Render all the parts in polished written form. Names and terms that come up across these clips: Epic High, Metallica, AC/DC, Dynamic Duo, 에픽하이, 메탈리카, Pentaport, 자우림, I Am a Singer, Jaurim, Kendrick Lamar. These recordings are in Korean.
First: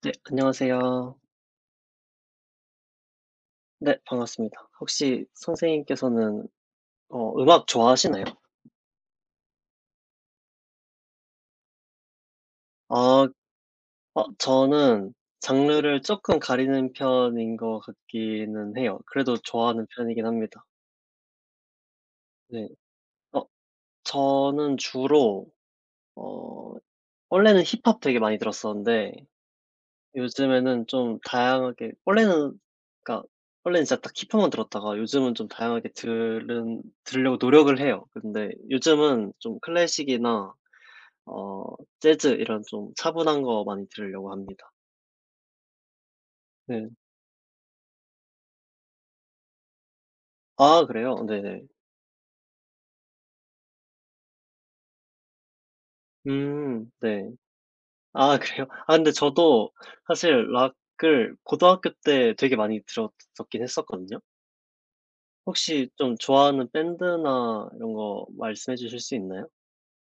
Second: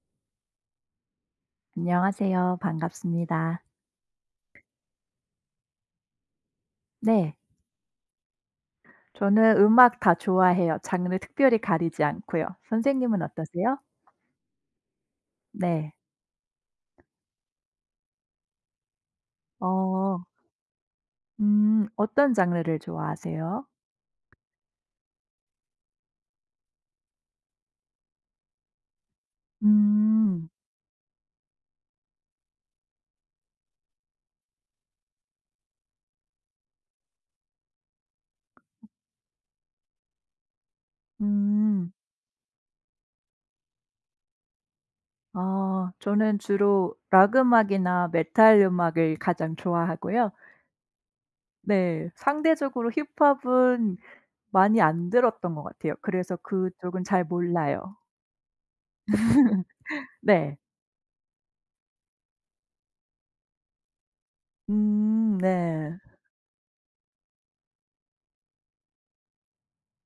네, 안녕하세요. 안녕하세요. 반갑습니다. 네, 반갑습니다. 혹시 선생님께서는 네. 음악 좋아하시나요? 저는 음악 다 좋아해요. 장르 특별히 가리지 않고요. 아. 선생님은 어떠세요? 저는 네. 장르를 조금 가리는 편인 것 같기는 해요. 그래도 좋아하는 어. 편이긴 합니다. 음. 어떤 네. 장르를 어 좋아하세요? 저는 주로 어 원래는 힙합 되게 많이 들었었는데 음. 요즘에는 좀 다양하게. 원래는, 그러니까 원래는 진짜 딱 힙합만 들었다가 요즘은 좀 다양하게 들은 들으려고 노력을 해요. 근데 요즘은 좀 클래식이나 어 음. 재즈 이런 좀 차분한 거 많이 들으려고 합니다. 어. 저는 네. 주로 락 음악이나 메탈 음악을 가장 좋아하고요. 아, 그래요? 네네. 네. 상대적으로 힙합은 많이 안 들었던 것 같아요. 그래서 음, 그쪽은 잘 네. 몰라요. 아 그래요? 아 근데 저도 사실 네. 락을 고등학교 때 되게 많이 들었었긴 했었거든요. 음. 혹시 네. 좀 좋아하는 밴드나 이런 거 말씀해 주실 수 있나요?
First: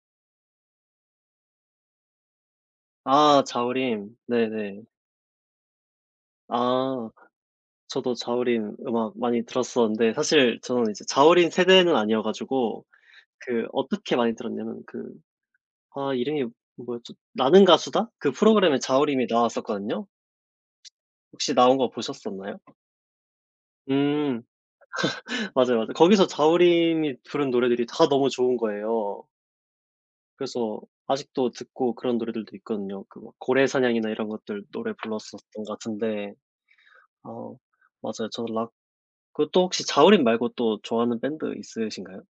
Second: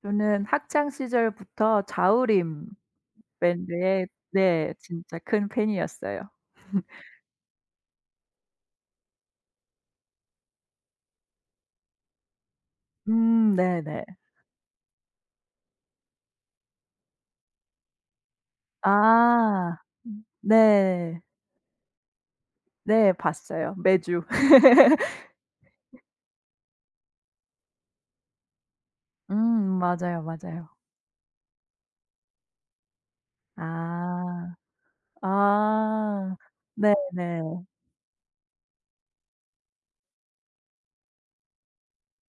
저는 학창 시절부터 자우림 아, 밴드의 자우림. 네 네네. 진짜 큰 팬이었어요. 아, 저도 자우림 음악 많이 들었었는데 사실 저는 이제 자우림 세대는 아니어 가지고, 그 네네. 어떻게 많이 들었냐면, 그 아 이름이 뭐였죠? 나는 가수다? 그 프로그램에 자우림이 아. 나왔었거든요. 네. 혹시 나온 거 보셨었나요? 네 봤어요. 매주. 음. 맞아요, 맞아요. 거기서 자우림이 부른 노래들이 다 너무 좋은 거예요. 음 맞아요, 맞아요. 그래서 아직도 듣고 그런 노래들도 있거든요. 그 막 고래사냥이나 이런 아. 것들 노래 불렀었던 것 같은데. 아. 어 네네. 맞아요. 저 락, 그또 혹시 자우림 말고 또 좋아하는 밴드 있으신가요?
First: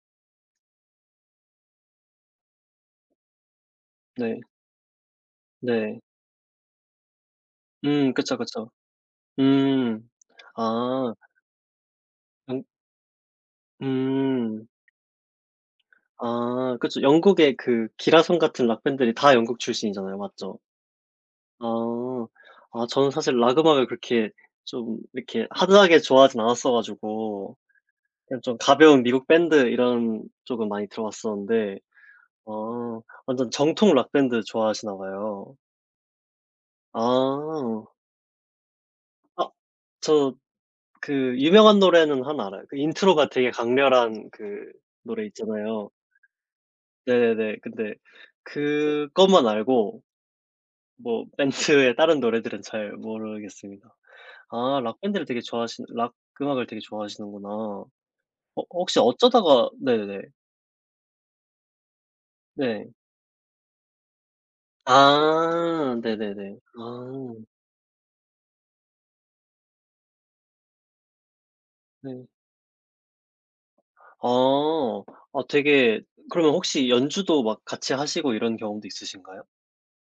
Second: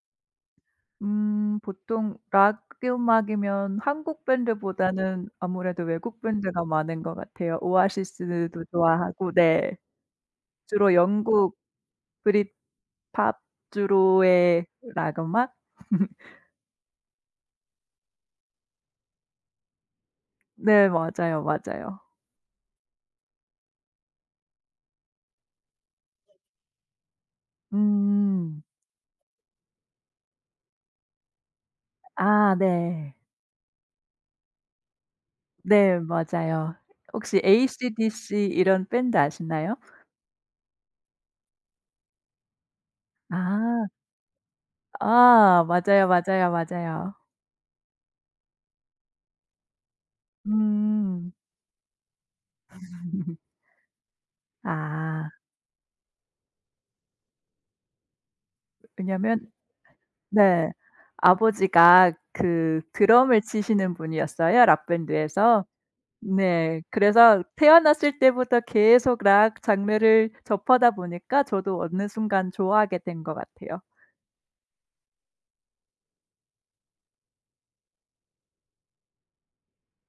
보통 락 음악이면 한국 네. 밴드보다는 아무래도 네. 외국 밴드가 많은 것 같아요. 음, 그쵸, 오아시스도 그쵸. 좋아하고 네. 음. 주로 아. 영국 브릿팝 음. 주로의 음. 락 음악? 아, 그쵸. 영국의 그 기라성 같은 락 밴드들이 다 영국 출신이잖아요, 맞죠? 네 맞아요, 맞아요. 아. 아 저는 사실 락 음악을 그렇게 좀 이렇게 하드하게 좋아하진 않았어 가지고, 그냥 좀 음. 가벼운 미국 밴드 이런 쪽은 많이 들어봤었는데. 아 아, 네. 완전 정통 락 밴드 좋아하시나 봐요. 네 맞아요. 혹시 아. AC/DC 이런 밴드 아 아시나요? 저, 그 유명한 노래는 하나 알아요. 그 인트로가 되게 아. 강렬한 그 노래 아 있잖아요. 맞아요, 맞아요, 맞아요. 네네네. 근데 그것만 알고, 뭐 음. 밴드의 다른 노래들은 잘 모르겠습니다. 아 락 밴드를 아 되게 좋아하시는, 락 음악을 되게 좋아하시는구나. 혹시 왜냐면 어쩌다가. 네네네. 네. 아버지가 그 네. 드럼을 치시는 분이었어요, 락 밴드에서. 아 네네네. 네. 아. 그래서 태어났을 때부터 계속 락 장르를 접하다 보니까 저도 어느 네. 순간 좋아하게 된 것 같아요. 아. 아 되게, 그러면 혹시 연주도 막 같이 하시고 이런 경험도 있으신가요?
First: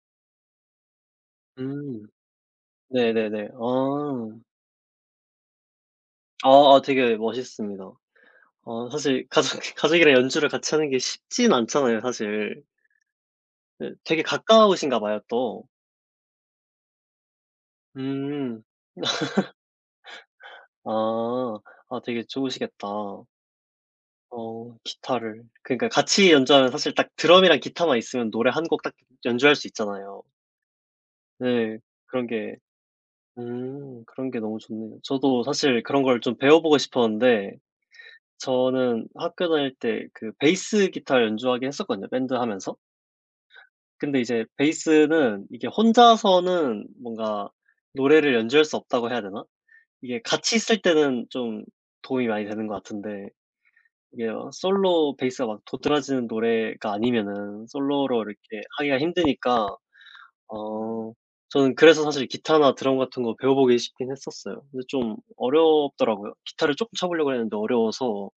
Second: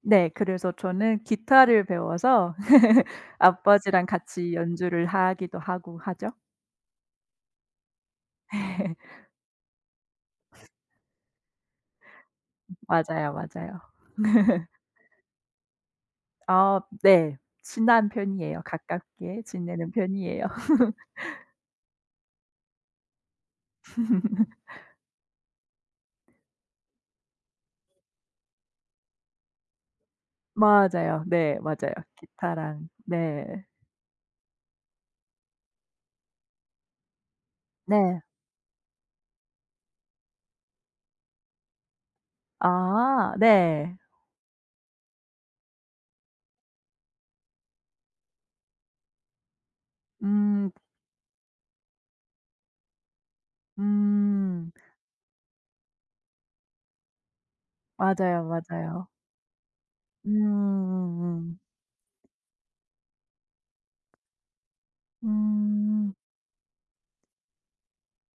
네. 그래서 저는 기타를 음. 배워서 네네네. 아버지랑 아. 같이 연주를 하기도 하고 하죠. 아. 아 되게 멋있습니다. 사실 가족, 가족이랑 연주를 같이 하는 게 쉽진 않잖아요 사실. 맞아요, 맞아요. 네 되게 가까우신가 봐요 또. 아 네. 친한 편이에요. 음. 가깝게 지내는 편이에요. 아. 아 되게 좋으시겠다. 기타를. 그러니까 같이 연주하면 사실 딱 드럼이랑 기타만 있으면 노래 한 곡 딱 연주할 수 있잖아요. 맞아요. 네. 네. 맞아요. 그런 게, 기타랑 네. 그런 게 너무 좋네요. 저도 사실 그런 걸 좀 배워 보고 싶었는데, 네. 저는 학교 다닐 때 그 베이스 기타 연주하긴 했었거든요, 밴드 하면서. 아 네. 근데 이제 베이스는 이게 혼자서는 뭔가 노래를 연주할 수 없다고 해야 되나? 이게 같이 음. 있을 때는 좀 도움이 많이 되는 것 같은데 이게요, 음. 솔로 베이스가 막 도드라지는 노래가 아니면은 솔로로 맞아요, 이렇게 하기가 맞아요. 힘드니까. 어 음. 저는 그래서 사실 기타나 드럼 같은 거 배워보기 싶긴 했었어요. 근데 좀 음. 음, 어렵더라고요. 기타를 쪼끔 쳐 보려고 했는데 어려워서.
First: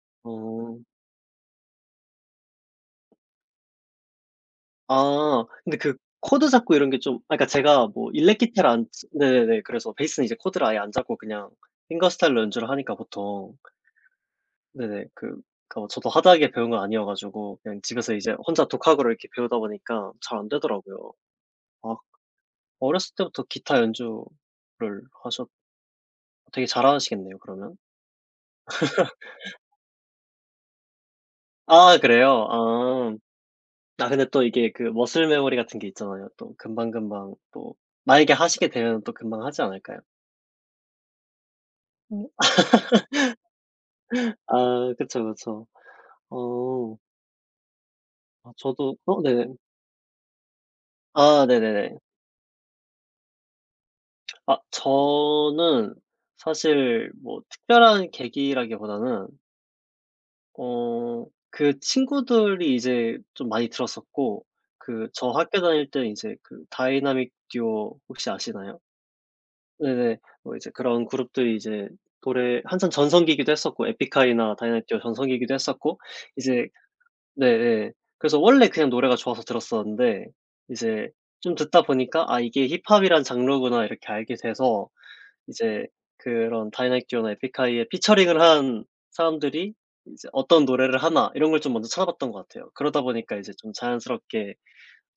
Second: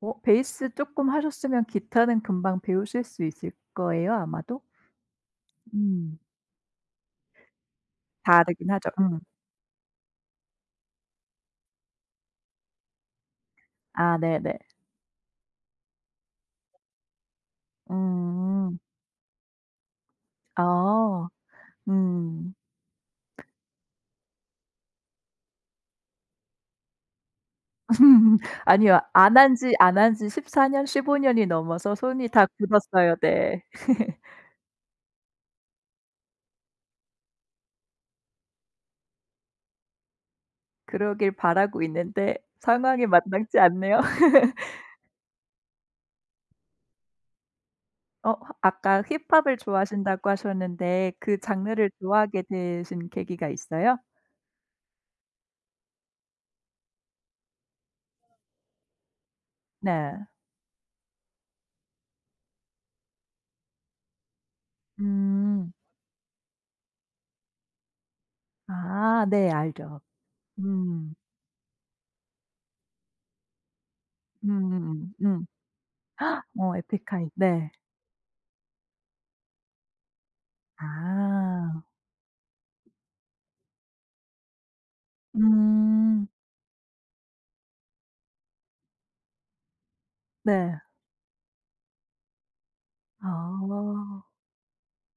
어 베이스 어 조금 하셨으면 기타는 금방 배우실 수 있을 거예요, 아마도? 아 근데 그 음. 코드 잡고 이런 게 좀, 아 그러니까 제가 뭐 일렉 기타를 다르긴 안 하죠. 치, 음. 네네네. 그래서 베이스는 이제 코드를 아예 안 잡고 그냥 핑거스타일로 연주를 하니까 보통. 아 네네. 네네. 그, 그러니까 뭐 저도 하드하게 배운 건 아니어 가지고 그냥 집에서 이제 혼자 음. 독학으로 이렇게 배우다 보니까 잘 안 되더라고요. 아. 아 음. 어렸을 때부터 기타 연주를 하셨, 되게 잘하시겠네요 그러면? 아니요. 안 한지 14년 년, 15년 년이 넘어서 아 손이 다 그래요? 굳었어요. 아. 네. 아 근데 또 이게 그 머슬 메모리 같은 게 있잖아요. 또 금방금방 또, 만약에 하시게 되면 또 금방 하지 않을까요? 그러길 바라고 음. 있는데 상황이 마땅치 않네요. 아, 그쵸, 그쵸. 어. 어 아 허 저도. 아까 네네. 힙합을 좋아하신다고 하셨는데 그 아 장르를 네네네. 좋아하게 되신 계기가 있어요? 아 저는 사실 뭐 특별한 계기라기보다는, 네. 어 그 친구들이 이제 좀 많이 들었었고, 그 저 학교 음. 다닐 때 이제 그 다이나믹 듀오 혹시 아시나요? 아 네 알죠. 네네. 뭐 이제 그런 음. 그룹들이 이제 노래 한참 전성기기도 했었고, 에픽하이나 다이나믹 듀오 전 음. 성기 기도 했었고 이제, 어 에픽하이. 네 네. 네 그래서 원래 그냥 노래가 좋아서 들었었는데 이제 좀 듣다 아. 보니까 '아 이게 힙합이란 장르구나.' 이렇게 알게 돼서 이제 음. 그런 다이나믹 듀오나 에픽하이에 피처링을 한 사람들이 이제 어떤 네. 노래를 하나 이런 걸 좀 먼저 찾아봤던 것 같아요. 그러다 보니까 이제 좀 아. 자연스럽게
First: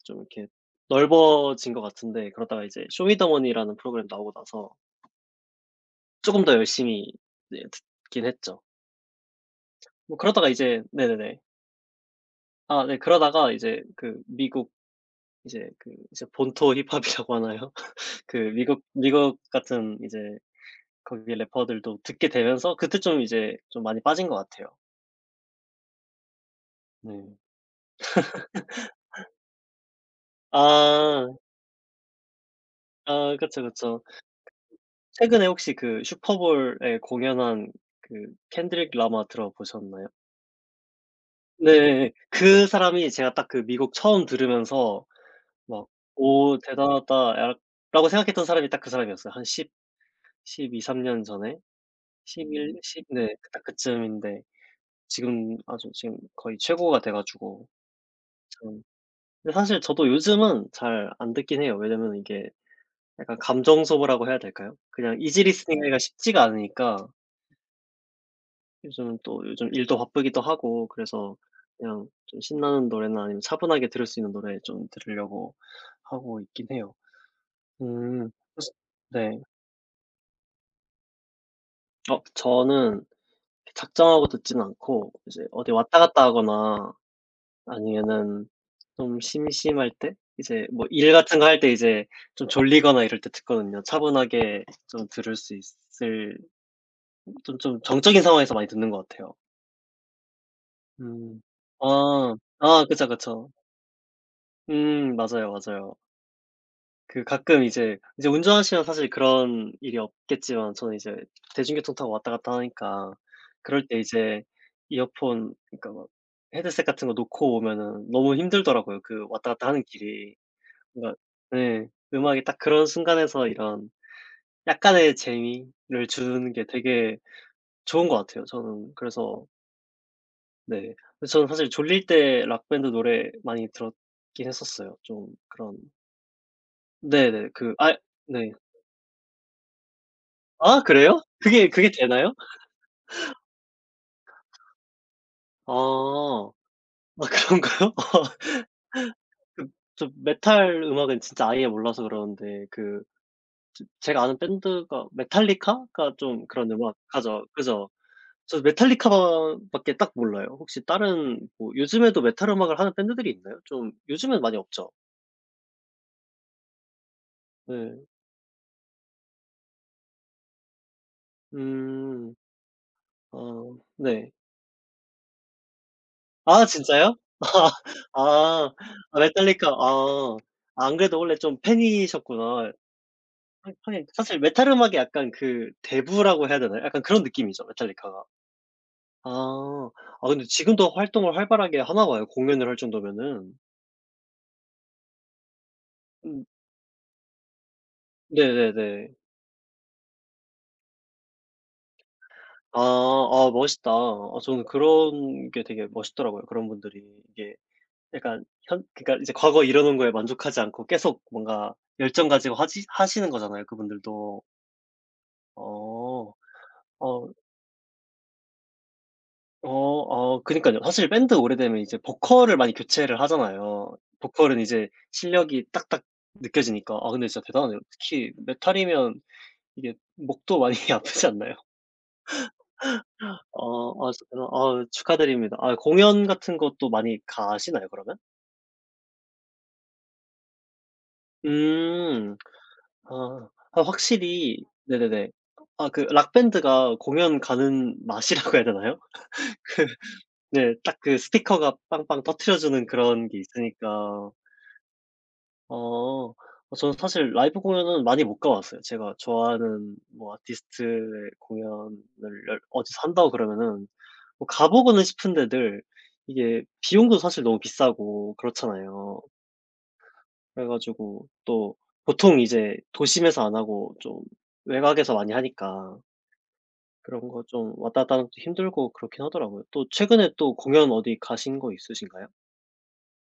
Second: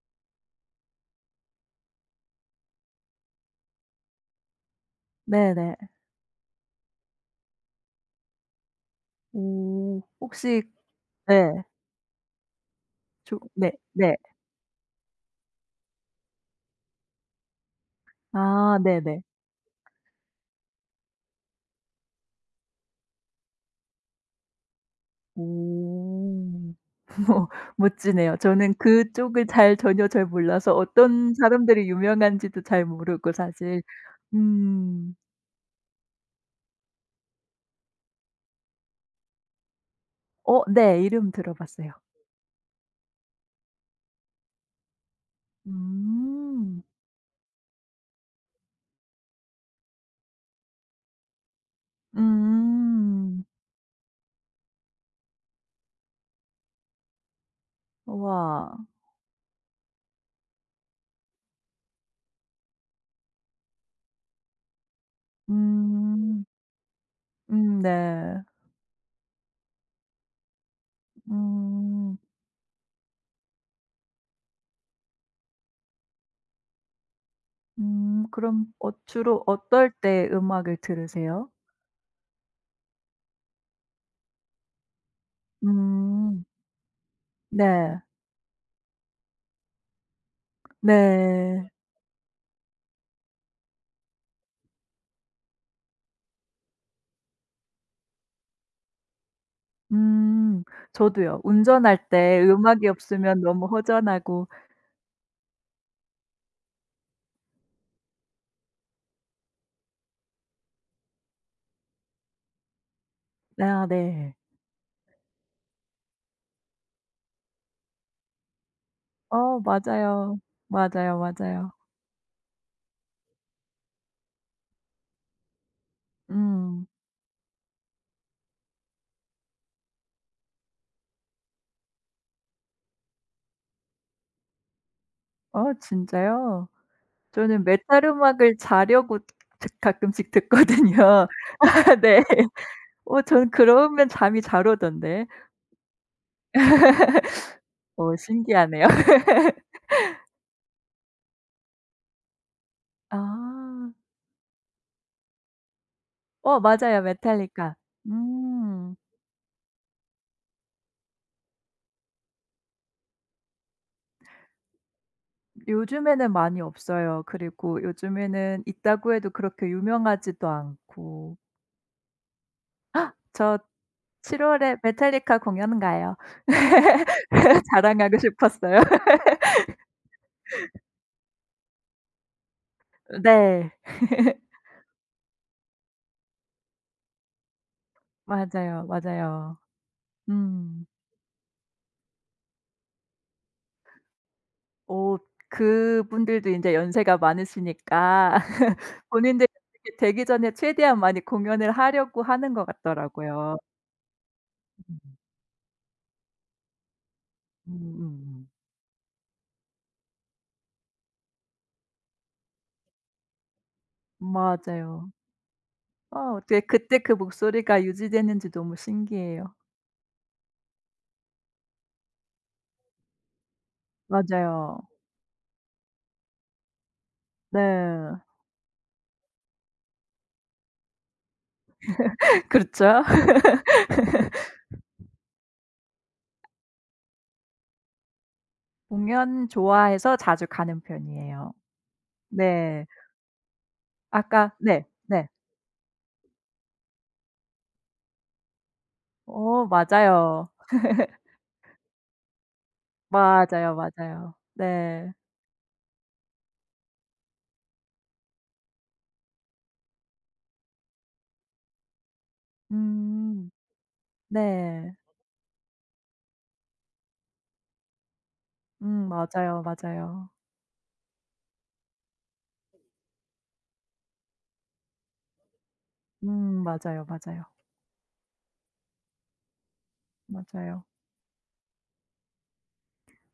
좀 이렇게 넓어진 것 같은데, 그러다가 이제 쇼미더머니라는 프로그램 나오고 나서 네네. 쪼금 더 열심히, 네, 듣긴 했죠. 오. 뭐 그러다가 혹시 이제 네네네. 네. 아 네 조 그러다가 네 이제 네. 그 미국 이제 그, 이제 본토 힙합이라고 하나요? 그 아 미국, 네네. 미국 같은 이제 거기 래퍼들도 듣게 되면서 그때 좀 이제 좀 많이 빠진 것 같아요. 오. 네. 어 멋지네요. 저는 그쪽을 잘 전혀 잘 몰라서 아. 어떤 사람들이 유명한지도 잘 모르고 아 그쵸, 사실 그쵸. 음. 최근에 혹시 그 슈퍼볼에 공연한 그 켄드릭 라마 들어보셨나요? 어 네. 이름 들어봤어요. 네. 그 사람이 제가 딱 그 미국 처음 들으면서 막 '오 음. 대단하다.' 약, 라고 생각했던 사람이 딱 그 사람이었어요. 한 10 12-13년 전에. 11 10 네. 음. 그 딱 그쯤인데 지금 아주 지금 거의 최고가 돼 가지고 우와. 참. 근데 사실 저도 요즘은 잘 안 듣긴 해요. 왜냐면 이게 약간 감정 소모라고 해야 될까요? 그냥 이지 리스닝 하기가 쉽지가 음. 않으니까. 네. 요즘 또 요즘 일도 바쁘기도 하고 그래서 그냥 음. 좀 신나는 노래나 아니면 차분하게 들을 수 있는 노래 좀 들으려고 하고 있긴 해요. 음. 그럼 그래서 어 네. 주로 어떨 때 음악을 들으세요? 저는 작정하고 듣진 않고 이제 어디 왔다 갔다 음. 하거나 네. 아니면은 좀 심심할 때 이제 뭐 일 같은 거 할 네. 때 이제 좀 졸리거나 이럴 때 듣거든요. 차분하게 좀 들을 수 있을, 좀 좀 정적인 상황에서 많이 듣는 것 같아요. 음. 저도요. 음. 운전할 아. 때 아 음악이 그쵸, 없으면 그쵸. 너무 허전하고 맞아요, 맞아요. 그 가끔 이제 이제 운전하시면 사실 그런 일이 없겠지만, 저는 이제 대중교통 타고 왔다 갔다 하니까 아 그럴 때 네. 이제 이어폰, 그러니까 막 헤드셋 같은 거 놓고 오면은 너무 힘들더라고요, 그 왔다 어 갔다 하는 길이. 맞아요. 뭔가, 맞아요, 맞아요. 네, 음악이 딱 그런 순간에서 이런 약간의 재미를 주는 게 음. 되게 좋은 것 같아요. 저는 그래서 네. 근데 저는 사실 졸릴 때 락 밴드 노래 많이 들었긴 했었어요. 좀 어 그런, 진짜요? 네네. 저는 그, 아 메탈 네. 음악을 자려고 드 가끔씩 아 그래요? 듣거든요. 그게 그게 네. 되나요? 어 전 그러면 잠이 잘 오던데. 아. 아 그런가요? 어 아, 신기하네요. 그저 메탈 음악은 진짜 아예 몰라서 그러는데 그 제 아. 제가 아는 밴드가 메탈리카가 좀 어 그런 맞아요. 음악하죠, 메탈리카. 그죠. 저 음. 메탈리카 만 밖에 딱 몰라요. 혹시 다른 뭐 요즘에도 메탈 음악을 하는 밴드들이 있나요? 좀 요즘엔 많이 없죠. 요즘에는 많이 없어요. 그리고 네. 요즘에는 있다고 해도 그렇게 유명하지도 않고. 음. 아 저 네. 7월 월에 메탈리카 공연 가요. 아 진짜요? 자랑하고 아. 싶었어요. 아 메탈리카. 아. 안 그래도 원래 좀 팬이셨구나. 네. 하 하긴 사실 메탈 악이 약간 그 대부라고 해야 되나요? 약간 그런 느낌이죠 메탈리카가. 맞아요, 맞아요. 아. 아 근데 음. 지금도 활동을 활발하게 하나 봐요, 공연을 할 정도면은. 어 음 그분들도 인제 연세가 많으시니까 네네네. 본인들이 그렇게 되기 전에 최대한 많이 공연을 하려고 하는 것 아. 아 같더라고요. 멋있다. 아 저는 음. 그런 게 되게 멋있더라고요. 그런 분들이 이게 약간 음음음. 현, 그러니까 이제 과거 이러 놓은 거에 만족하지 않고 계속 뭔가 열정 가지고 하지 하시는 거잖아요 그분들도. 맞아요. 아 어. 어떻게 그때 그 어. 목소리가 유지되는지 너무 신기해요. 그니까요 사실 밴드 오래되면 이제 보컬을 많이 교체를 하잖아요. 보컬은 맞아요. 이제 실력이 딱딱 느껴지니까. 아 근데 진짜 대단하네요. 네. 특히 메탈이면 이게 목도 많이 아프지 않나요? 그렇죠. 아 저-, 아 축하드립니다. 아 공연 같은 것도 많이 가시나요 그러면? 공연 좋아해서 자주 가는 편이에요. 음. 네. 아. 아 아까 확실히. 네. 네. 네네네. 아 그 락 밴드가 공연 가는 맛이라고 해야 되나요? 어 그 맞아요. 네, 딱 그 스피커가 빵빵 터트려 주는 그런 게 맞아요, 있으니까. 맞아요. 네. 어. 저는 사실 라이브 공연은 많이 못 가 봤어요. 제가 좋아하는 뭐 아티스트의 공연을 열, 어디서 한다고 음. 그러면은 뭐 가 네. 보고는 싶은데 늘 이게 비용도 사실 너무 비싸고 그렇잖아요. 맞아요, 맞아요. 그래 가지고 또 보통 이제 도심에서 안 하고 좀 외곽에서 많이 하니까 맞아요, 그런 거 맞아요. 좀 왔다 갔다 하는 것도 힘들고 그렇긴 하더라고요. 또 최근에 또 맞아요. 공연 어디 가신 거 있으신가요?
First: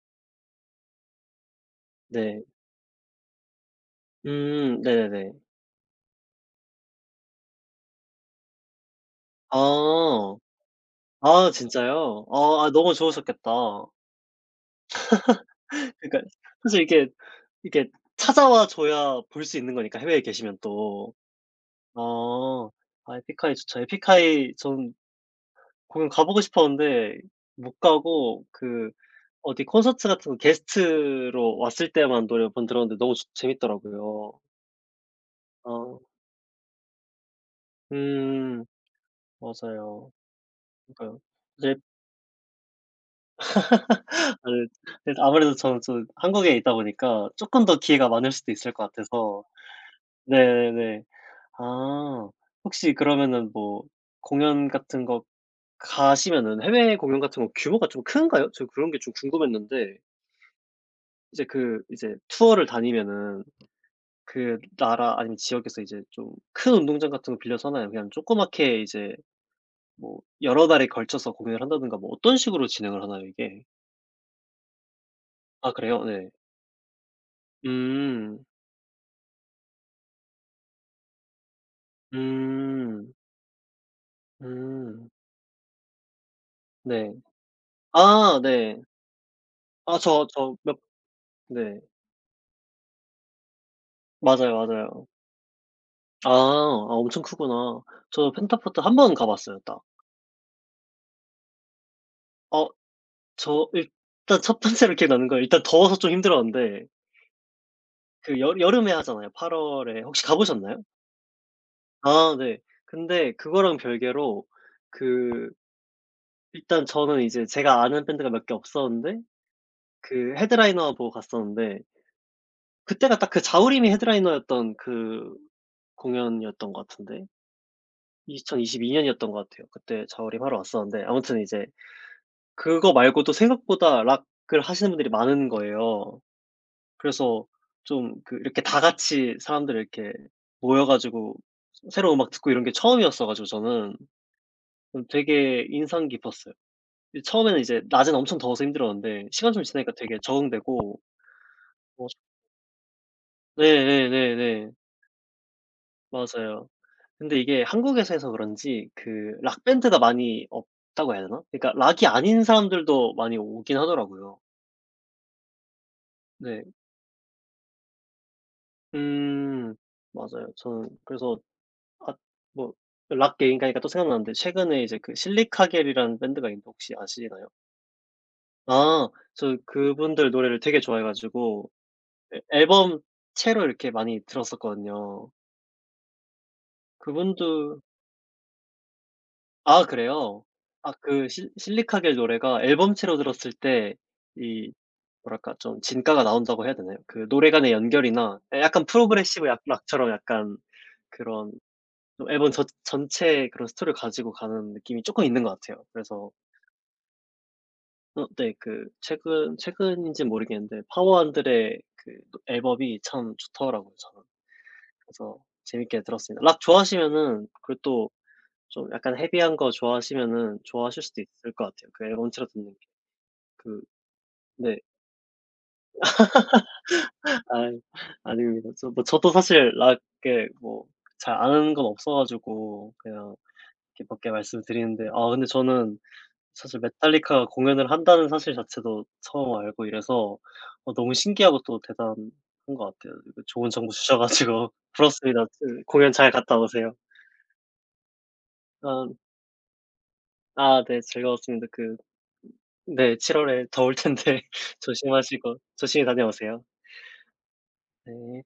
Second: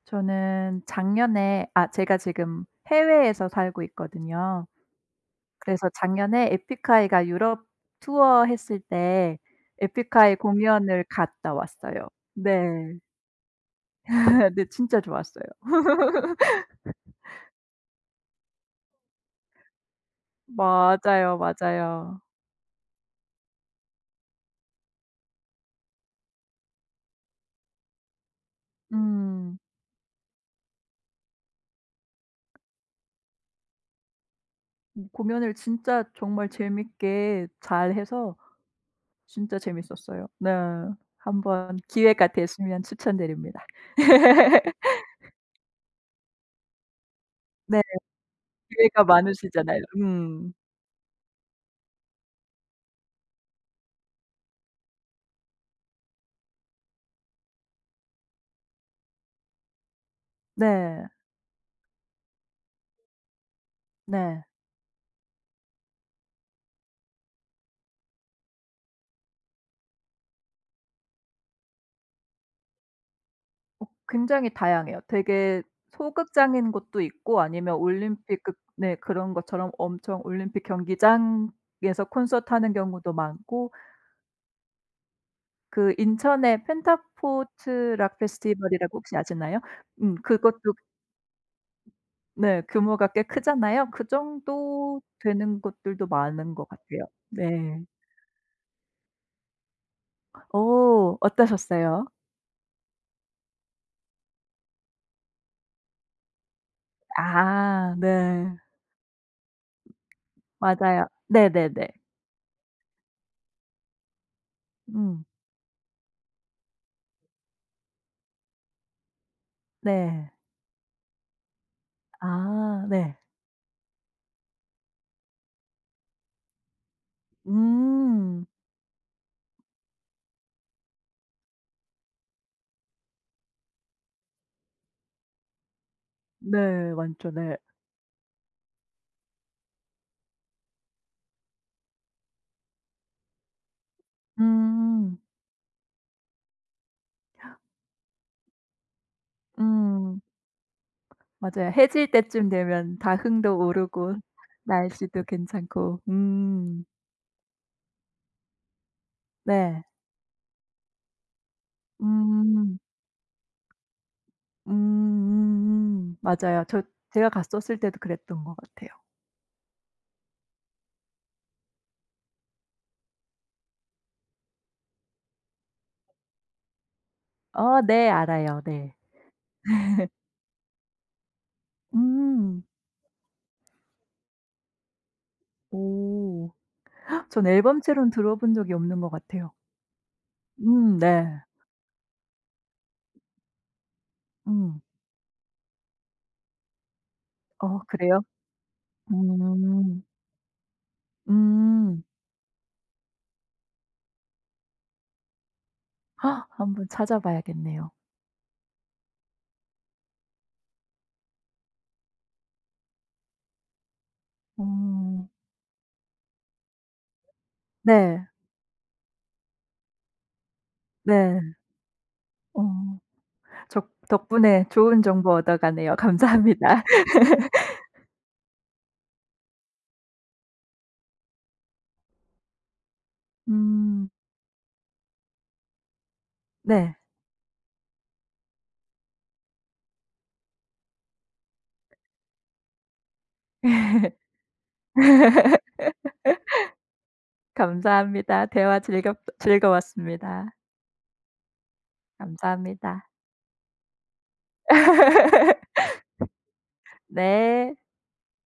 저는 작년에 아 제가 네. 지금 해외에서 살고 있거든요. 네네네. 그래서 작년에 에픽하이가 유럽 투어 했을 때 아. 에픽하이 공연을 아 갔다 왔어요. 진짜요? 어 아아 네. 너무 좋으셨겠다. 네 진짜 좋았어요. 그러니까 사실 이게, 이게 찾아와 줘야 볼 수 있는 거니까 해외에 계시면 또. 맞아요, 맞아요. 어. 아아 에픽하이 좋죠. 에픽하이 전 공연 가보고 싶었는데 못 가고, 그 음. 어디 콘서트 같은 거 게스트로 왔을 때만 노래 몇 번 들었는데 너무 재 재밌더라고요. 공연을 어. 진짜 정말 재밌게 잘해서 음. 진짜 맞아요. 재밌었어요. 네. 그러니까요. 이제 한번 기회가 되시면 추천드립니다. 그, 네 아무래도 저는 좀 한국에 있다 보니까 쪼끔 더 네. 기회가 많을 수도 있을 것 기회가 같아서. 많으시잖아요. 음. 네네네. 아. 혹시 그러면은 뭐 공연 같은 거 가시면은 해외 공연 같은 거 규모가 좀 큰가요? 저 그런 게 좀 궁금했는데 네. 이제 그 이제 투어를 다니면은 네. 그 나라 아니면 지역에서 이제 좀 큰 운동장 같은 거 빌려서 하나요? 그냥 조그맣게 이제 뭐 여러 달에 걸쳐서 공연을 한다든가, 뭐 어떤 식으로 진행을 하나요 이게? 어 굉장히 다양해요. 되게 아 그래요? 네. 소극장인 곳도 있고 아니면 올림픽 음. 그 네 그런 것처럼 엄청 올림픽 경기장에서 콘서트 하는 경우도 음. 많고 음. 그 인천의 네. 펜타포트 락 아 네. 페스티벌이라고 혹시 아시나요? 아 저 저 그것도 몇, 네. 네. 규모가 꽤 크잖아요. 그 맞아요, 정도 맞아요. 되는 곳들도 아. 많은 것 아 같아요. 엄청 크구나. 네. 저 펜타포트 한 번 가 봤어요 딱. 어 어떠셨어요? 어 저 일단 첫 번째로 기억나는 건 일단 더워서 좀 힘들었는데, 아 그 여 네. 여름에 하잖아요, 8월 월에. 혹시 가 보셨나요? 맞아요. 네네네. 아 네. 근데 그거랑 별개로 음. 그 일단 저는 이제 제가 아는 밴드가 몇 개 없었는데 네. 그 헤드라이너 보고 갔었는데, 아 네. 그때가 딱 그 자우림이 헤드라이너였던 그 공연이었던 것 같은데 음. 2022 년이었던 것 같아요. 그때 자우림 하러 왔었는데 아무튼 이제 그거 말고도 생각보다 락을 하시는 분들이 많은 거예요. 네. 많죠. 그래서 네. 좀 그 이렇게 다 같이 사람들 이렇게 모여 가지고 새로운 음악 듣고 이런 게 처음이었어 가지고 저는 음. 되게 인상 깊었어요. 이 처음에는 이제 낮에는 엄청 더워서 힘들었는데 시간 좀 지나니까 되게 음. 적응되고 맞아요. 뭐. 해질 때쯤 되면 다 흥도 오르고 네네네네. 날씨도 괜찮고. 맞아요. 음. 근데 이게 한국에서 해서 그런지 그 락 네. 밴드가 많이 없다고 해야 되나? 그러니까 락이 아닌 음. 사람들도 많이 오긴 하더라고요. 맞아요. 네. 저 제가 갔었을 때도 그랬던 것 같아요. 음. 맞아요. 저는 그래서 아 뭐 락 얘기하니까 또 생각나는데, 최근에 이제 그 실리카겔이라는 밴드가 있는데 혹시 아시나요? 어 네. 알아요. 네. 아. 저 그분들 노래를 되게 좋아해 가지고 예 음. 앨범 채로 이렇게 많이 들었었거든요. 오. 그분도. 전 앨범채로는 들어 본 적이 없는 것 같아요. 아 그래요? 아 그 네. 실리카겔 노래가 앨범체로 들었을 때 이 음. 뭐랄까 좀 진가가 나온다고 해야 되나요? 그 노래 간의 어 그래요? 연결이나 예 약간 프로그레시브 약 음. 락처럼 약간 그런 음. 좀 앨범 저 전체의 그런 스토리를 가지고 가는 느낌이 조금 있는 것 같아요. 그래서 한번 찾아봐야겠네요. 네, 그 최근, 최근인지는 모르겠는데 파워한들의 그 앨범이 참 좋더라고요 저는. 어. 그래서 재밌게 들었습니다. 락 좋아하시면은, 그리고 또 네. 좀 약간 헤비한 거 좋아하시면은 좋아하실 수도 있을 네. 것 같아요 그 앨범 틀어 어. 듣는 게. 그, 적 덕분에 네. 좋은 정보 얻어가네요. 감사합니다. 아 아닙니다. 저 뭐 저도 사실 락에 뭐 잘 아는 건 없어 가지고 그냥 이렇게 음. 몇 개 말씀드리는데, 아 근데 저는 사실 네. 메탈리카가 공연을 한다는 사실 자체도 처음 알고 이래서 너무 신기하고 또 대단한 것 같아요. 이거 좋은 정보 주셔 가지고 부럽습니다. 그 공연 잘 갔다 오세요. 감사합니다. 대화 아. 즐겁 즐거웠습니다. 아 네 즐거웠습니다. 그 감사합니다. 네 7월 월에 더울 텐데 조심하시고 조심히 다녀오세요. 네. 네.